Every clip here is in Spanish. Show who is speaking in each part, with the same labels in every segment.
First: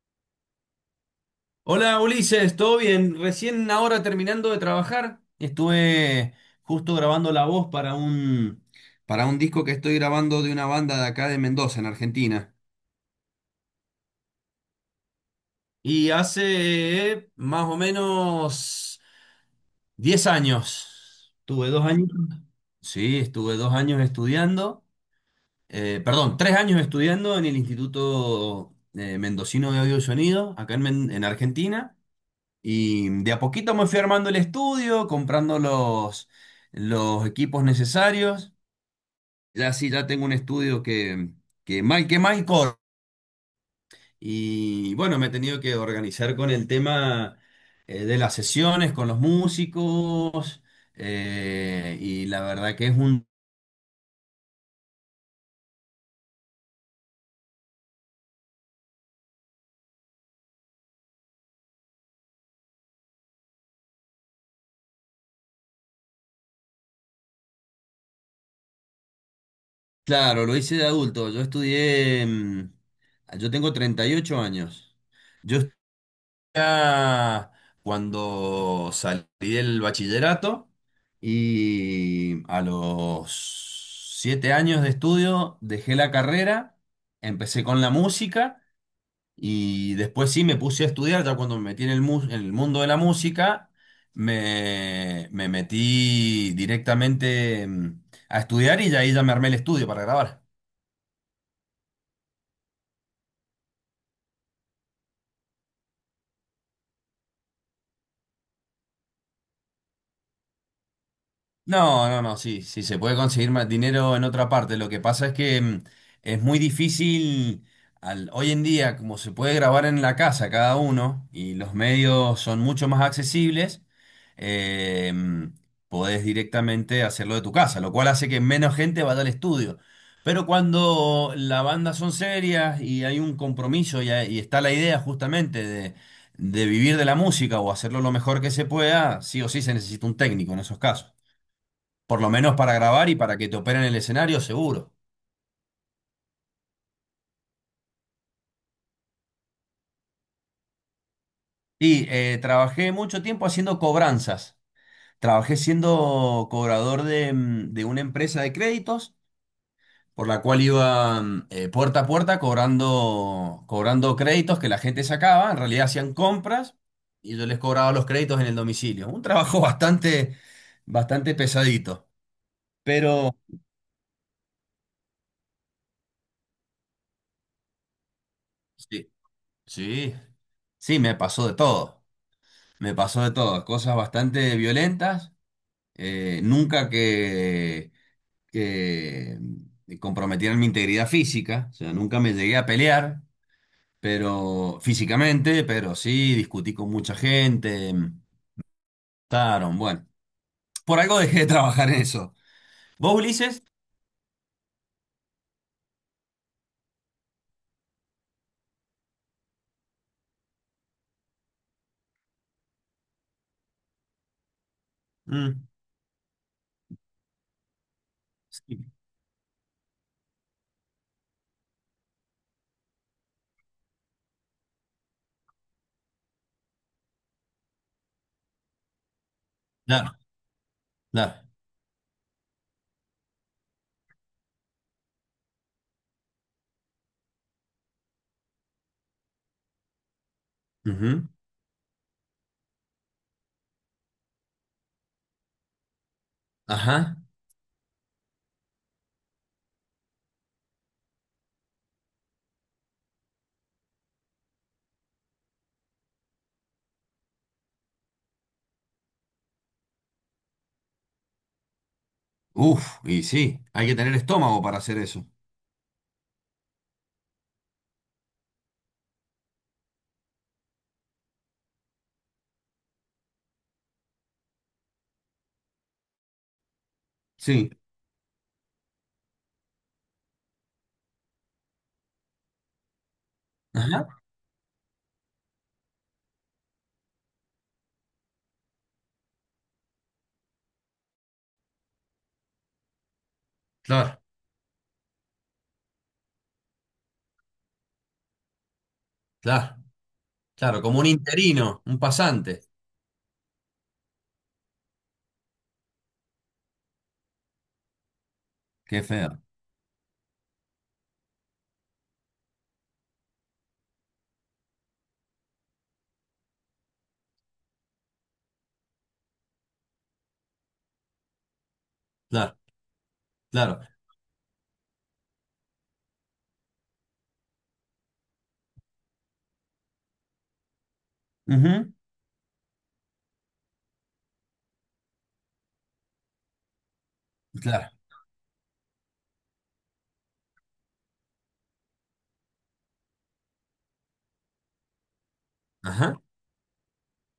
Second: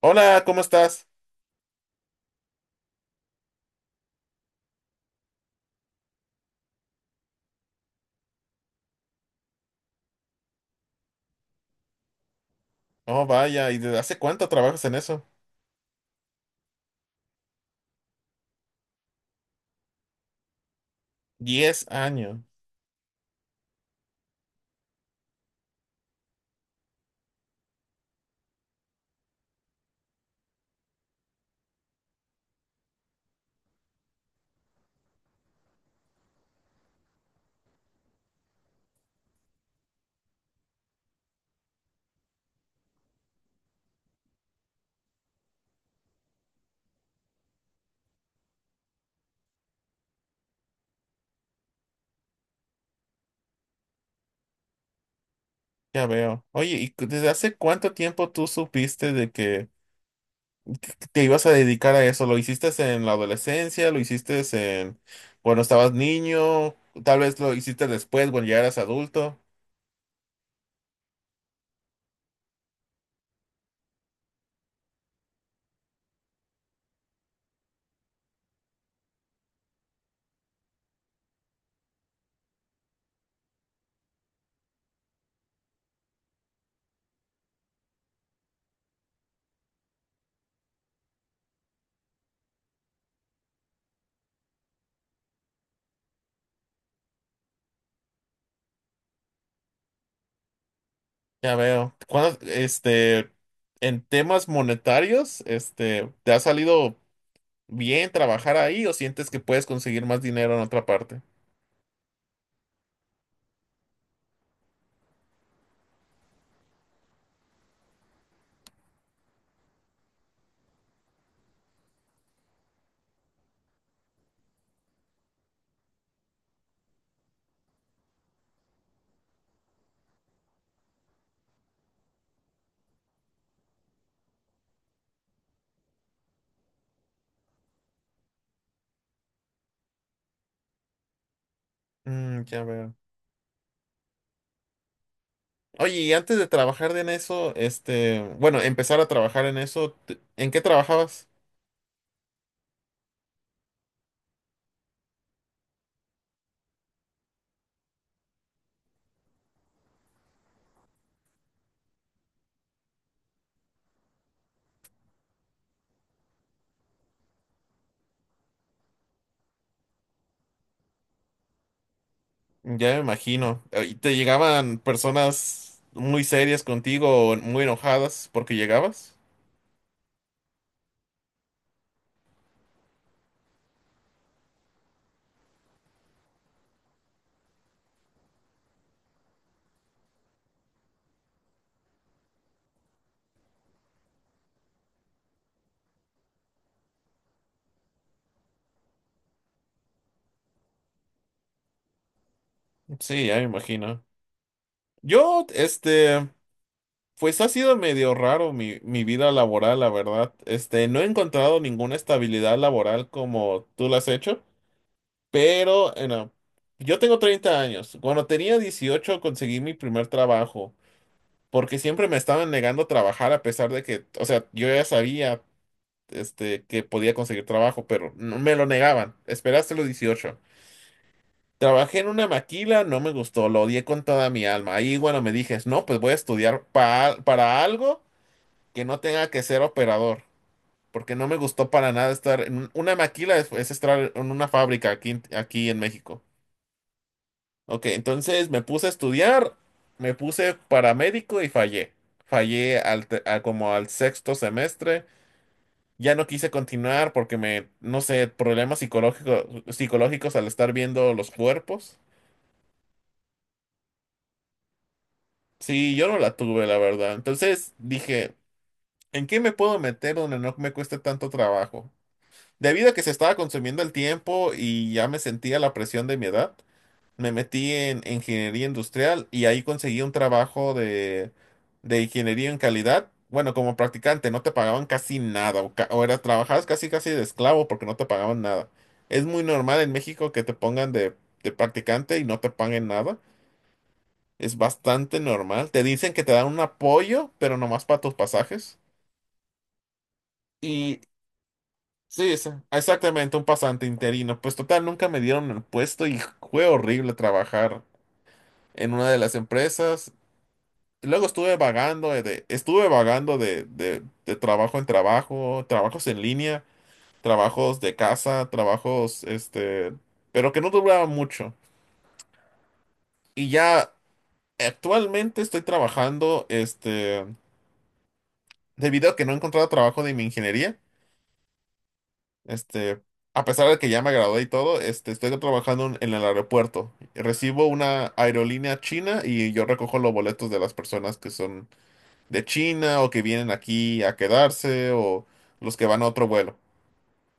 Speaker 1: Hola, ¿cómo estás?
Speaker 2: Hola Ulises, ¿todo bien? Recién ahora terminando de trabajar, estuve justo grabando la voz para un disco que estoy grabando de una banda de acá de Mendoza, en Argentina.
Speaker 1: Oh, vaya, ¿y desde hace cuánto trabajas en eso?
Speaker 2: Y hace más o menos 10 años, tuve dos
Speaker 1: Diez
Speaker 2: años,
Speaker 1: años,
Speaker 2: sí, estuve 2 años estudiando, perdón, 3 años estudiando en el Instituto Mendocino de Audio y Sonido, acá en en Argentina. Y de a poquito me fui armando el estudio, comprando los equipos necesarios. Ya sí, ya tengo un estudio que mal que mal corre. Y bueno, me he tenido que organizar con el tema, de las sesiones, con los músicos. Y la verdad que es un.
Speaker 1: ya veo. Oye, ¿ desde hace cuánto tiempo tú supiste de que te ibas a dedicar a eso? ¿Lo hiciste en la adolescencia? ¿Lo hiciste en cuando estabas niño? Tal vez lo hiciste después, cuando ya eras adulto.
Speaker 2: Claro, lo hice de adulto. Yo estudié. Yo tengo 38 años. Yo ya cuando salí del bachillerato y a los 7 años de estudio dejé la carrera, empecé con la música y después sí me puse a estudiar, ya cuando me metí en el mundo de la música, me metí directamente, a estudiar y ya ahí ya me armé el estudio para grabar.
Speaker 1: Ya veo. ¿ en temas monetarios, te ha salido bien trabajar ahí o sientes que puedes conseguir más dinero en otra parte?
Speaker 2: No, no, no, sí, sí, se puede conseguir más dinero en otra parte. Lo que pasa es que, es muy difícil, hoy en día, como se puede grabar en la casa cada uno y los medios son mucho más accesibles. eh, mm, Podés directamente hacerlo de tu casa, lo cual hace que menos gente vaya al estudio. Pero cuando la banda son serias y hay un compromiso y está la idea justamente de vivir de la música o hacerlo lo mejor que se pueda, sí o sí se necesita un técnico en esos casos. Por lo menos
Speaker 1: Ya
Speaker 2: para
Speaker 1: veo.
Speaker 2: grabar y para que te operen el escenario, seguro.
Speaker 1: Oye, y antes de trabajar en eso, bueno, empezar a trabajar en eso, ¿en qué trabajabas?
Speaker 2: Y trabajé mucho tiempo haciendo cobranzas. Trabajé siendo cobrador de una empresa de créditos, por la cual iba, puerta a puerta cobrando créditos que la gente sacaba. En realidad hacían compras y yo les cobraba los créditos en el domicilio. Un trabajo bastante, bastante pesadito.
Speaker 1: Ya me
Speaker 2: Pero
Speaker 1: imagino. ¿Y te llegaban personas muy serias contigo, o muy enojadas porque
Speaker 2: sí,
Speaker 1: llegabas?
Speaker 2: sí, sí, me pasó de todo. Me pasó de todo. Cosas bastante violentas, nunca que comprometieran mi integridad física, o sea, nunca me llegué a pelear, pero físicamente, pero sí, discutí con mucha gente, taron, bueno, por algo dejé de trabajar en eso. ¿Vos,
Speaker 1: Sí, ya me
Speaker 2: Ulises?
Speaker 1: imagino. Yo pues ha sido medio raro mi vida laboral, la verdad. No he encontrado ninguna estabilidad laboral como tú la has hecho,
Speaker 2: Mm,
Speaker 1: pero, no. Yo tengo 30 años. Cuando tenía
Speaker 2: sí,
Speaker 1: 18 conseguí mi primer trabajo, porque siempre me estaban negando trabajar a pesar de que, o sea, yo ya sabía que podía conseguir trabajo, pero me lo negaban. Esperaste los
Speaker 2: claro,
Speaker 1: 18.
Speaker 2: claro.
Speaker 1: Trabajé en una maquila, no me gustó, lo odié con toda mi alma. Ahí, bueno, me dije, no, pues voy a estudiar para algo que no tenga que ser operador, porque
Speaker 2: Ujú,
Speaker 1: no me gustó para nada estar en una maquila, es estar en una fábrica aquí, aquí en México.
Speaker 2: ajá.
Speaker 1: Ok, entonces me puse a estudiar, me puse paramédico y fallé. Fallé al como al sexto semestre. Ya no quise continuar porque me, no sé, problemas psicológicos, psicológicos al estar viendo los cuerpos.
Speaker 2: Uf, y sí, hay que tener estómago para hacer eso.
Speaker 1: Sí, yo no la tuve, la verdad. Entonces dije, ¿en qué me puedo meter donde no me cueste tanto trabajo? Debido a que se estaba consumiendo el tiempo y ya me sentía la presión de mi edad, me
Speaker 2: Sí.
Speaker 1: metí en ingeniería industrial y ahí conseguí un trabajo de ingeniería en calidad. Bueno, como
Speaker 2: Ajá.
Speaker 1: practicante no te pagaban casi nada o, o era trabajabas casi casi de esclavo porque no te pagaban nada. Es muy normal en México que te pongan de practicante y no te paguen nada.
Speaker 2: Claro,
Speaker 1: Es bastante normal. Te dicen que te dan un apoyo, pero nomás para tus pasajes.
Speaker 2: claro, claro,
Speaker 1: Y
Speaker 2: como un interino, un
Speaker 1: sí,
Speaker 2: pasante.
Speaker 1: exactamente, un pasante interino. Pues total, nunca me dieron el puesto y fue horrible trabajar en
Speaker 2: Qué
Speaker 1: una de las
Speaker 2: feo.
Speaker 1: empresas. Luego estuve vagando, estuve vagando de trabajo en trabajo, trabajos en línea, trabajos de casa, trabajos, pero que no duraban mucho.
Speaker 2: Claro,
Speaker 1: Y
Speaker 2: claro.
Speaker 1: ya actualmente estoy trabajando, debido a que no he encontrado trabajo de mi ingeniería,
Speaker 2: Ujú,
Speaker 1: este, a pesar de que ya me gradué y todo, estoy trabajando en el aeropuerto. Recibo
Speaker 2: Claro.
Speaker 1: una aerolínea china y yo recojo los boletos de las personas que son de China o que vienen aquí a quedarse o los que van a
Speaker 2: Ajá,
Speaker 1: otro vuelo.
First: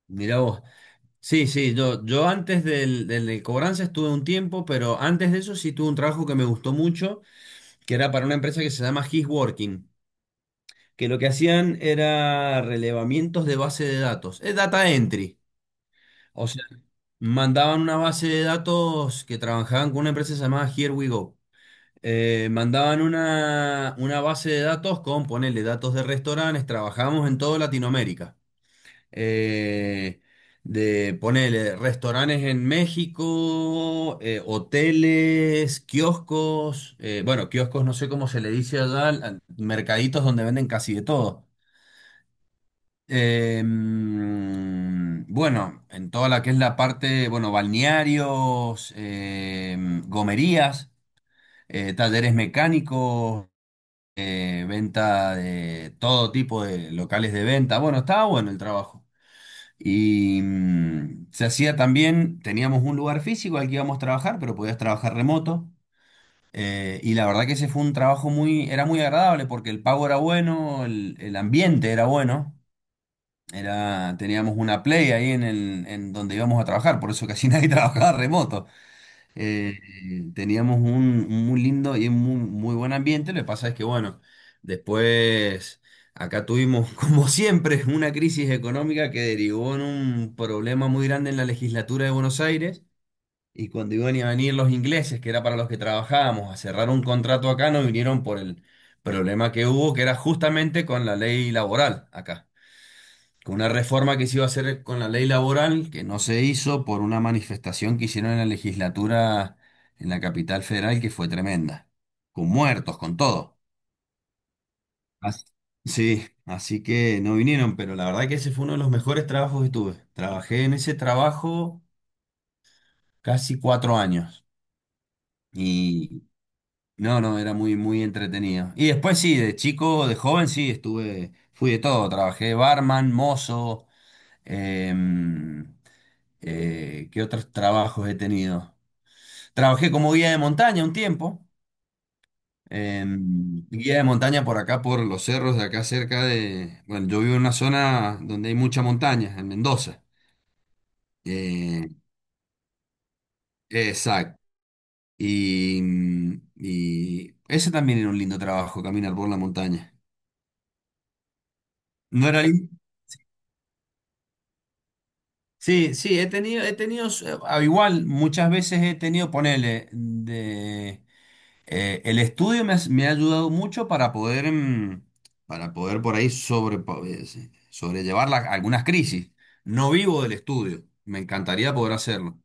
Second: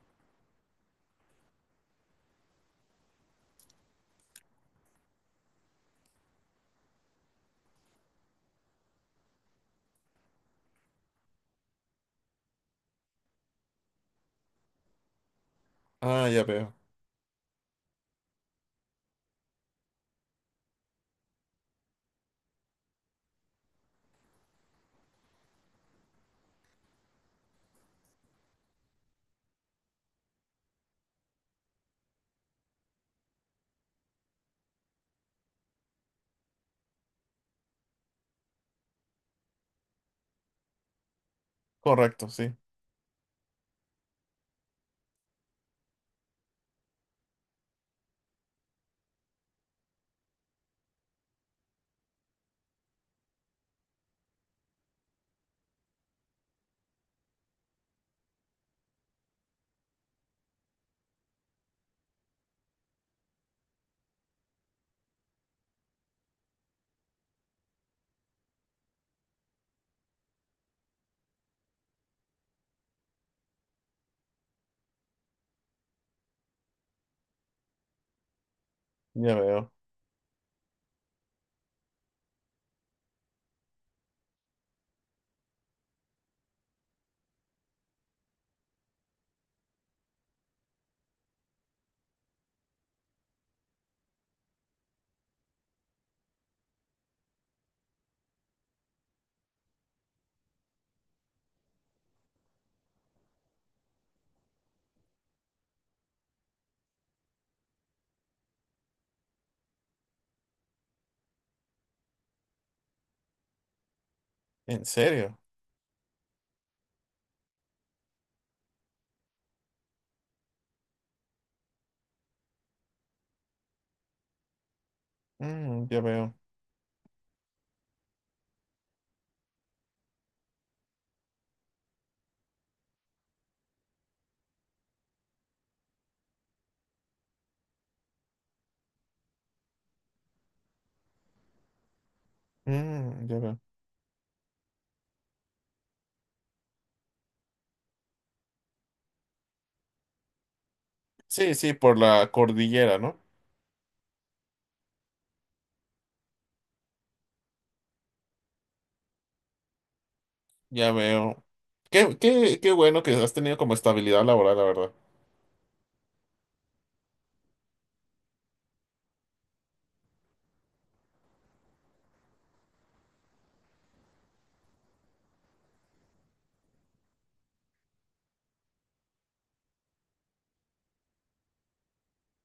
Speaker 2: mira vos. Sí, sí, yo antes del de cobranza estuve un tiempo, pero antes de eso sí tuve un trabajo que me gustó mucho, que era para una empresa que se llama His Working, que lo que hacían era relevamientos de base de datos, es data entry.
Speaker 1: Ah, ya
Speaker 2: O sea,
Speaker 1: veo.
Speaker 2: mandaban una base de datos que trabajaban con una empresa llamada Here We Go. Mandaban una base de datos con, ponele, datos de restaurantes, trabajamos en toda Latinoamérica. eh, de ponerle restaurantes en México, hoteles, kioscos, bueno, kioscos no sé cómo se le dice allá, mercaditos donde venden casi de todo.
Speaker 1: Correcto, sí,
Speaker 2: Bueno, en toda la que es la parte, bueno, balnearios, gomerías, talleres mecánicos, venta de todo tipo de locales de venta. Bueno, estaba bueno el trabajo. Y, se hacía también, teníamos un lugar físico al que íbamos a trabajar, pero podías trabajar remoto. Y la verdad que ese fue un trabajo era muy agradable porque el pago era bueno, el ambiente era bueno. Teníamos una play ahí en donde íbamos a trabajar, por eso casi nadie trabajaba remoto.
Speaker 1: ya veo.
Speaker 2: Eh, Teníamos un muy lindo y un muy, muy buen ambiente. Lo que pasa es que, bueno, después acá tuvimos, como siempre, una crisis económica que derivó en un problema muy grande en la legislatura de Buenos Aires. Y cuando iban a venir los ingleses, que era para los que trabajábamos, a cerrar un contrato acá, no vinieron por el problema que hubo, que era justamente con la ley laboral acá, con una reforma que se iba a hacer con la ley laboral, que no se hizo por una manifestación que hicieron en la legislatura en la capital federal, que fue tremenda, con muertos, con todo.
Speaker 1: ¿En serio?
Speaker 2: As- sí, así que no vinieron, pero la verdad que ese fue uno de los mejores trabajos que tuve. Trabajé en ese trabajo casi 4 años
Speaker 1: Ya
Speaker 2: y
Speaker 1: veo.
Speaker 2: no, no, era muy, muy entretenido. Y después sí, de chico, de joven sí, estuve, fui de todo, trabajé barman, mozo. em, ¿Qué otros trabajos he tenido? Trabajé como guía de montaña un tiempo. eh,
Speaker 1: Ya veo.
Speaker 2: Guía de montaña por acá, por los cerros de acá cerca de. Bueno, yo vivo en una zona donde hay mucha montaña, en Mendoza.
Speaker 1: Sí, sí,
Speaker 2: Eh,
Speaker 1: por la cordillera, ¿no?
Speaker 2: exacto. Y ese también era un lindo trabajo, caminar por la montaña.
Speaker 1: Ya veo. Qué,
Speaker 2: ¿No era
Speaker 1: qué,
Speaker 2: lindo?
Speaker 1: qué bueno que has tenido como estabilidad laboral, la verdad.
Speaker 2: Sí, sí, he tenido, al igual muchas veces he tenido, ponele, de. El estudio me ha ayudado mucho para poder por ahí sí, sobrellevar algunas crisis. No vivo del estudio, me encantaría poder hacerlo.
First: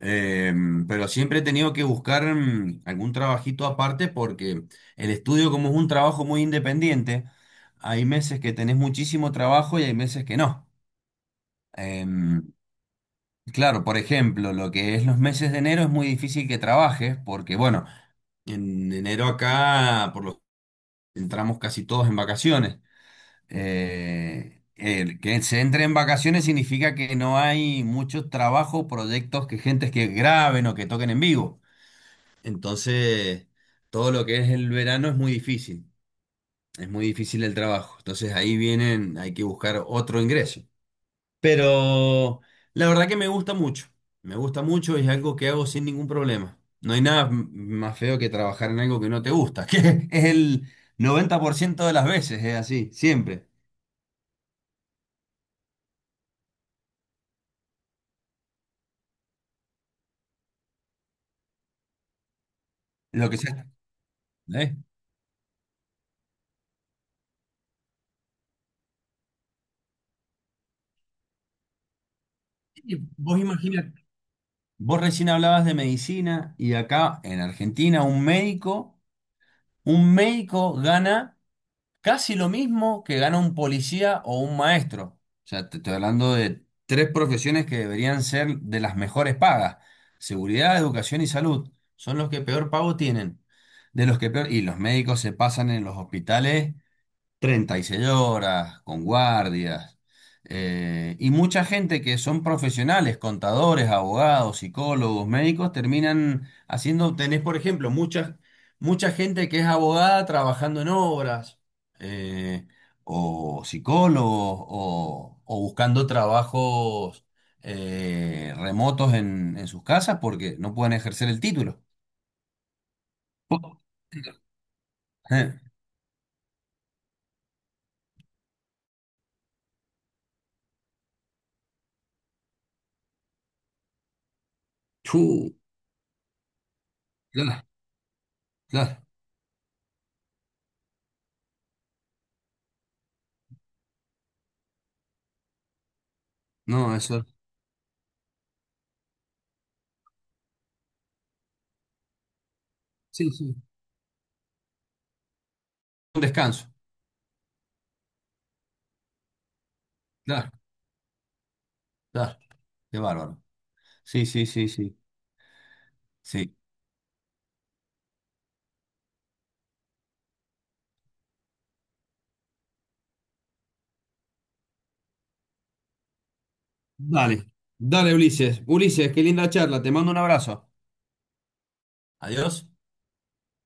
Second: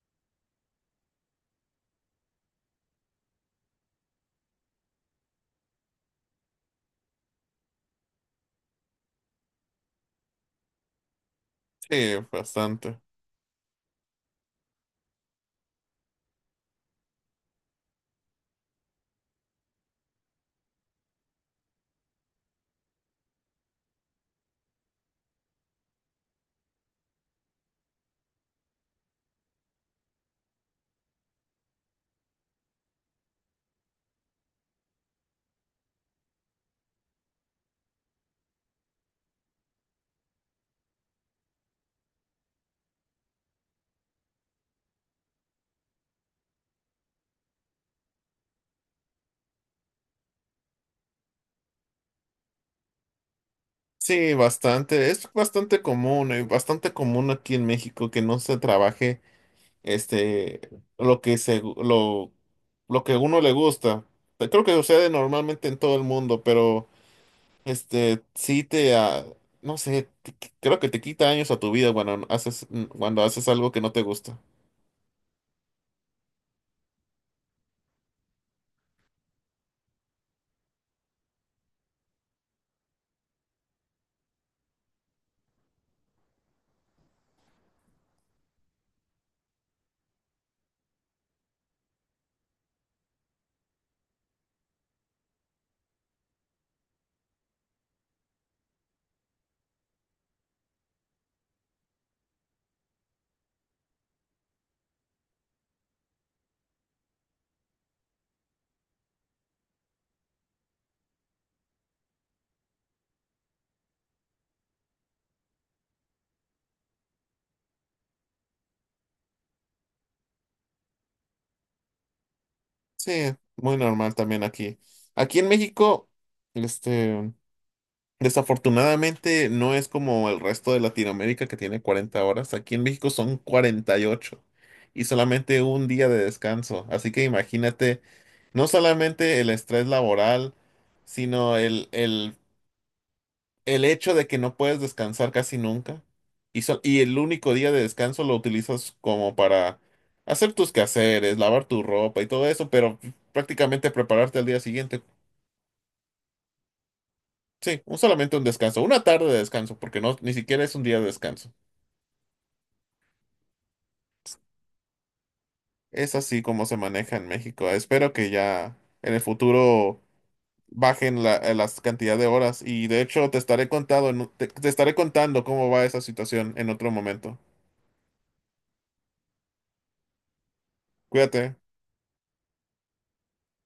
Speaker 2: Eh, pero siempre he tenido que buscar, algún trabajito aparte porque el estudio, como es un trabajo muy independiente, hay meses que tenés muchísimo trabajo y hay meses que no.
Speaker 1: Sí,
Speaker 2: Em,
Speaker 1: bastante.
Speaker 2: claro, por ejemplo, lo que es los meses de enero es muy difícil que trabajes porque, bueno, en enero acá, por lo entramos casi todos en vacaciones. El que se entre en vacaciones significa que no hay mucho trabajo, proyectos que gentes que graben o que toquen en vivo. Entonces, todo lo que es el verano es muy difícil. Es muy difícil el trabajo. Entonces ahí vienen, hay que buscar otro ingreso. Pero la verdad que me gusta mucho. Me gusta mucho y es algo que hago sin ningún problema. No hay nada más feo que trabajar en algo que no te gusta, que es el 90% de las veces, es así, siempre.
Speaker 1: Sí, bastante. Es bastante común aquí en México que no se trabaje este, lo que se, lo, lo que a
Speaker 2: Lo que
Speaker 1: uno le
Speaker 2: sea.
Speaker 1: gusta. Creo que
Speaker 2: ¿Eh?
Speaker 1: sucede normalmente en todo el mundo, pero este, sí te, ah, no sé, te creo que te quita años a tu vida
Speaker 2: Y
Speaker 1: cuando
Speaker 2: vos
Speaker 1: haces algo que no
Speaker 2: imagínate.
Speaker 1: te gusta.
Speaker 2: Vos recién hablabas de medicina y acá en Argentina un médico gana casi lo mismo que gana un policía o un maestro. O sea, te estoy hablando de tres profesiones que deberían ser de las mejores pagas. Seguridad, educación y salud son los que peor pago tienen. De los que peor, y los médicos se pasan en los hospitales 36 horas, con guardias, y mucha gente que son profesionales, contadores, abogados, psicólogos, médicos, terminan haciendo, tenés por ejemplo, mucha gente que es abogada trabajando en obras, eh, o psicólogos, o buscando trabajos remotos en sus casas porque no pueden ejercer el título.
Speaker 1: Sí, muy normal también aquí. Aquí en
Speaker 2: Eh,
Speaker 1: México, este, desafortunadamente no es como el resto de Latinoamérica que tiene 40 horas. Aquí en México son 48 y
Speaker 2: Chu,
Speaker 1: solamente un día de descanso. Así que
Speaker 2: claro,
Speaker 1: imagínate. No
Speaker 2: claro,
Speaker 1: solamente el estrés laboral, sino el hecho de que no puedes descansar casi nunca. Y,
Speaker 2: no,
Speaker 1: y el
Speaker 2: eso,
Speaker 1: único día de descanso lo utilizas como para hacer tus quehaceres, lavar tu ropa y todo eso, pero
Speaker 2: sí, sí,
Speaker 1: prácticamente prepararte al día siguiente.
Speaker 2: un descanso.
Speaker 1: Sí, solamente un descanso, una tarde de descanso, porque no, ni
Speaker 2: Claro.
Speaker 1: siquiera es un día de descanso.
Speaker 2: Claro, qué bárbaro. Sí, sí, sí, sí.
Speaker 1: Es así
Speaker 2: Sí.
Speaker 1: como se maneja en México. Espero que ya en el futuro bajen la, las cantidad de horas. Y de hecho, te estaré contado, en te estaré contando cómo va esa situación en otro momento.
Speaker 2: Dale, dale Ulises. Ulises, qué linda charla, te mando un abrazo.
Speaker 1: Cuídate.
Speaker 2: Adiós.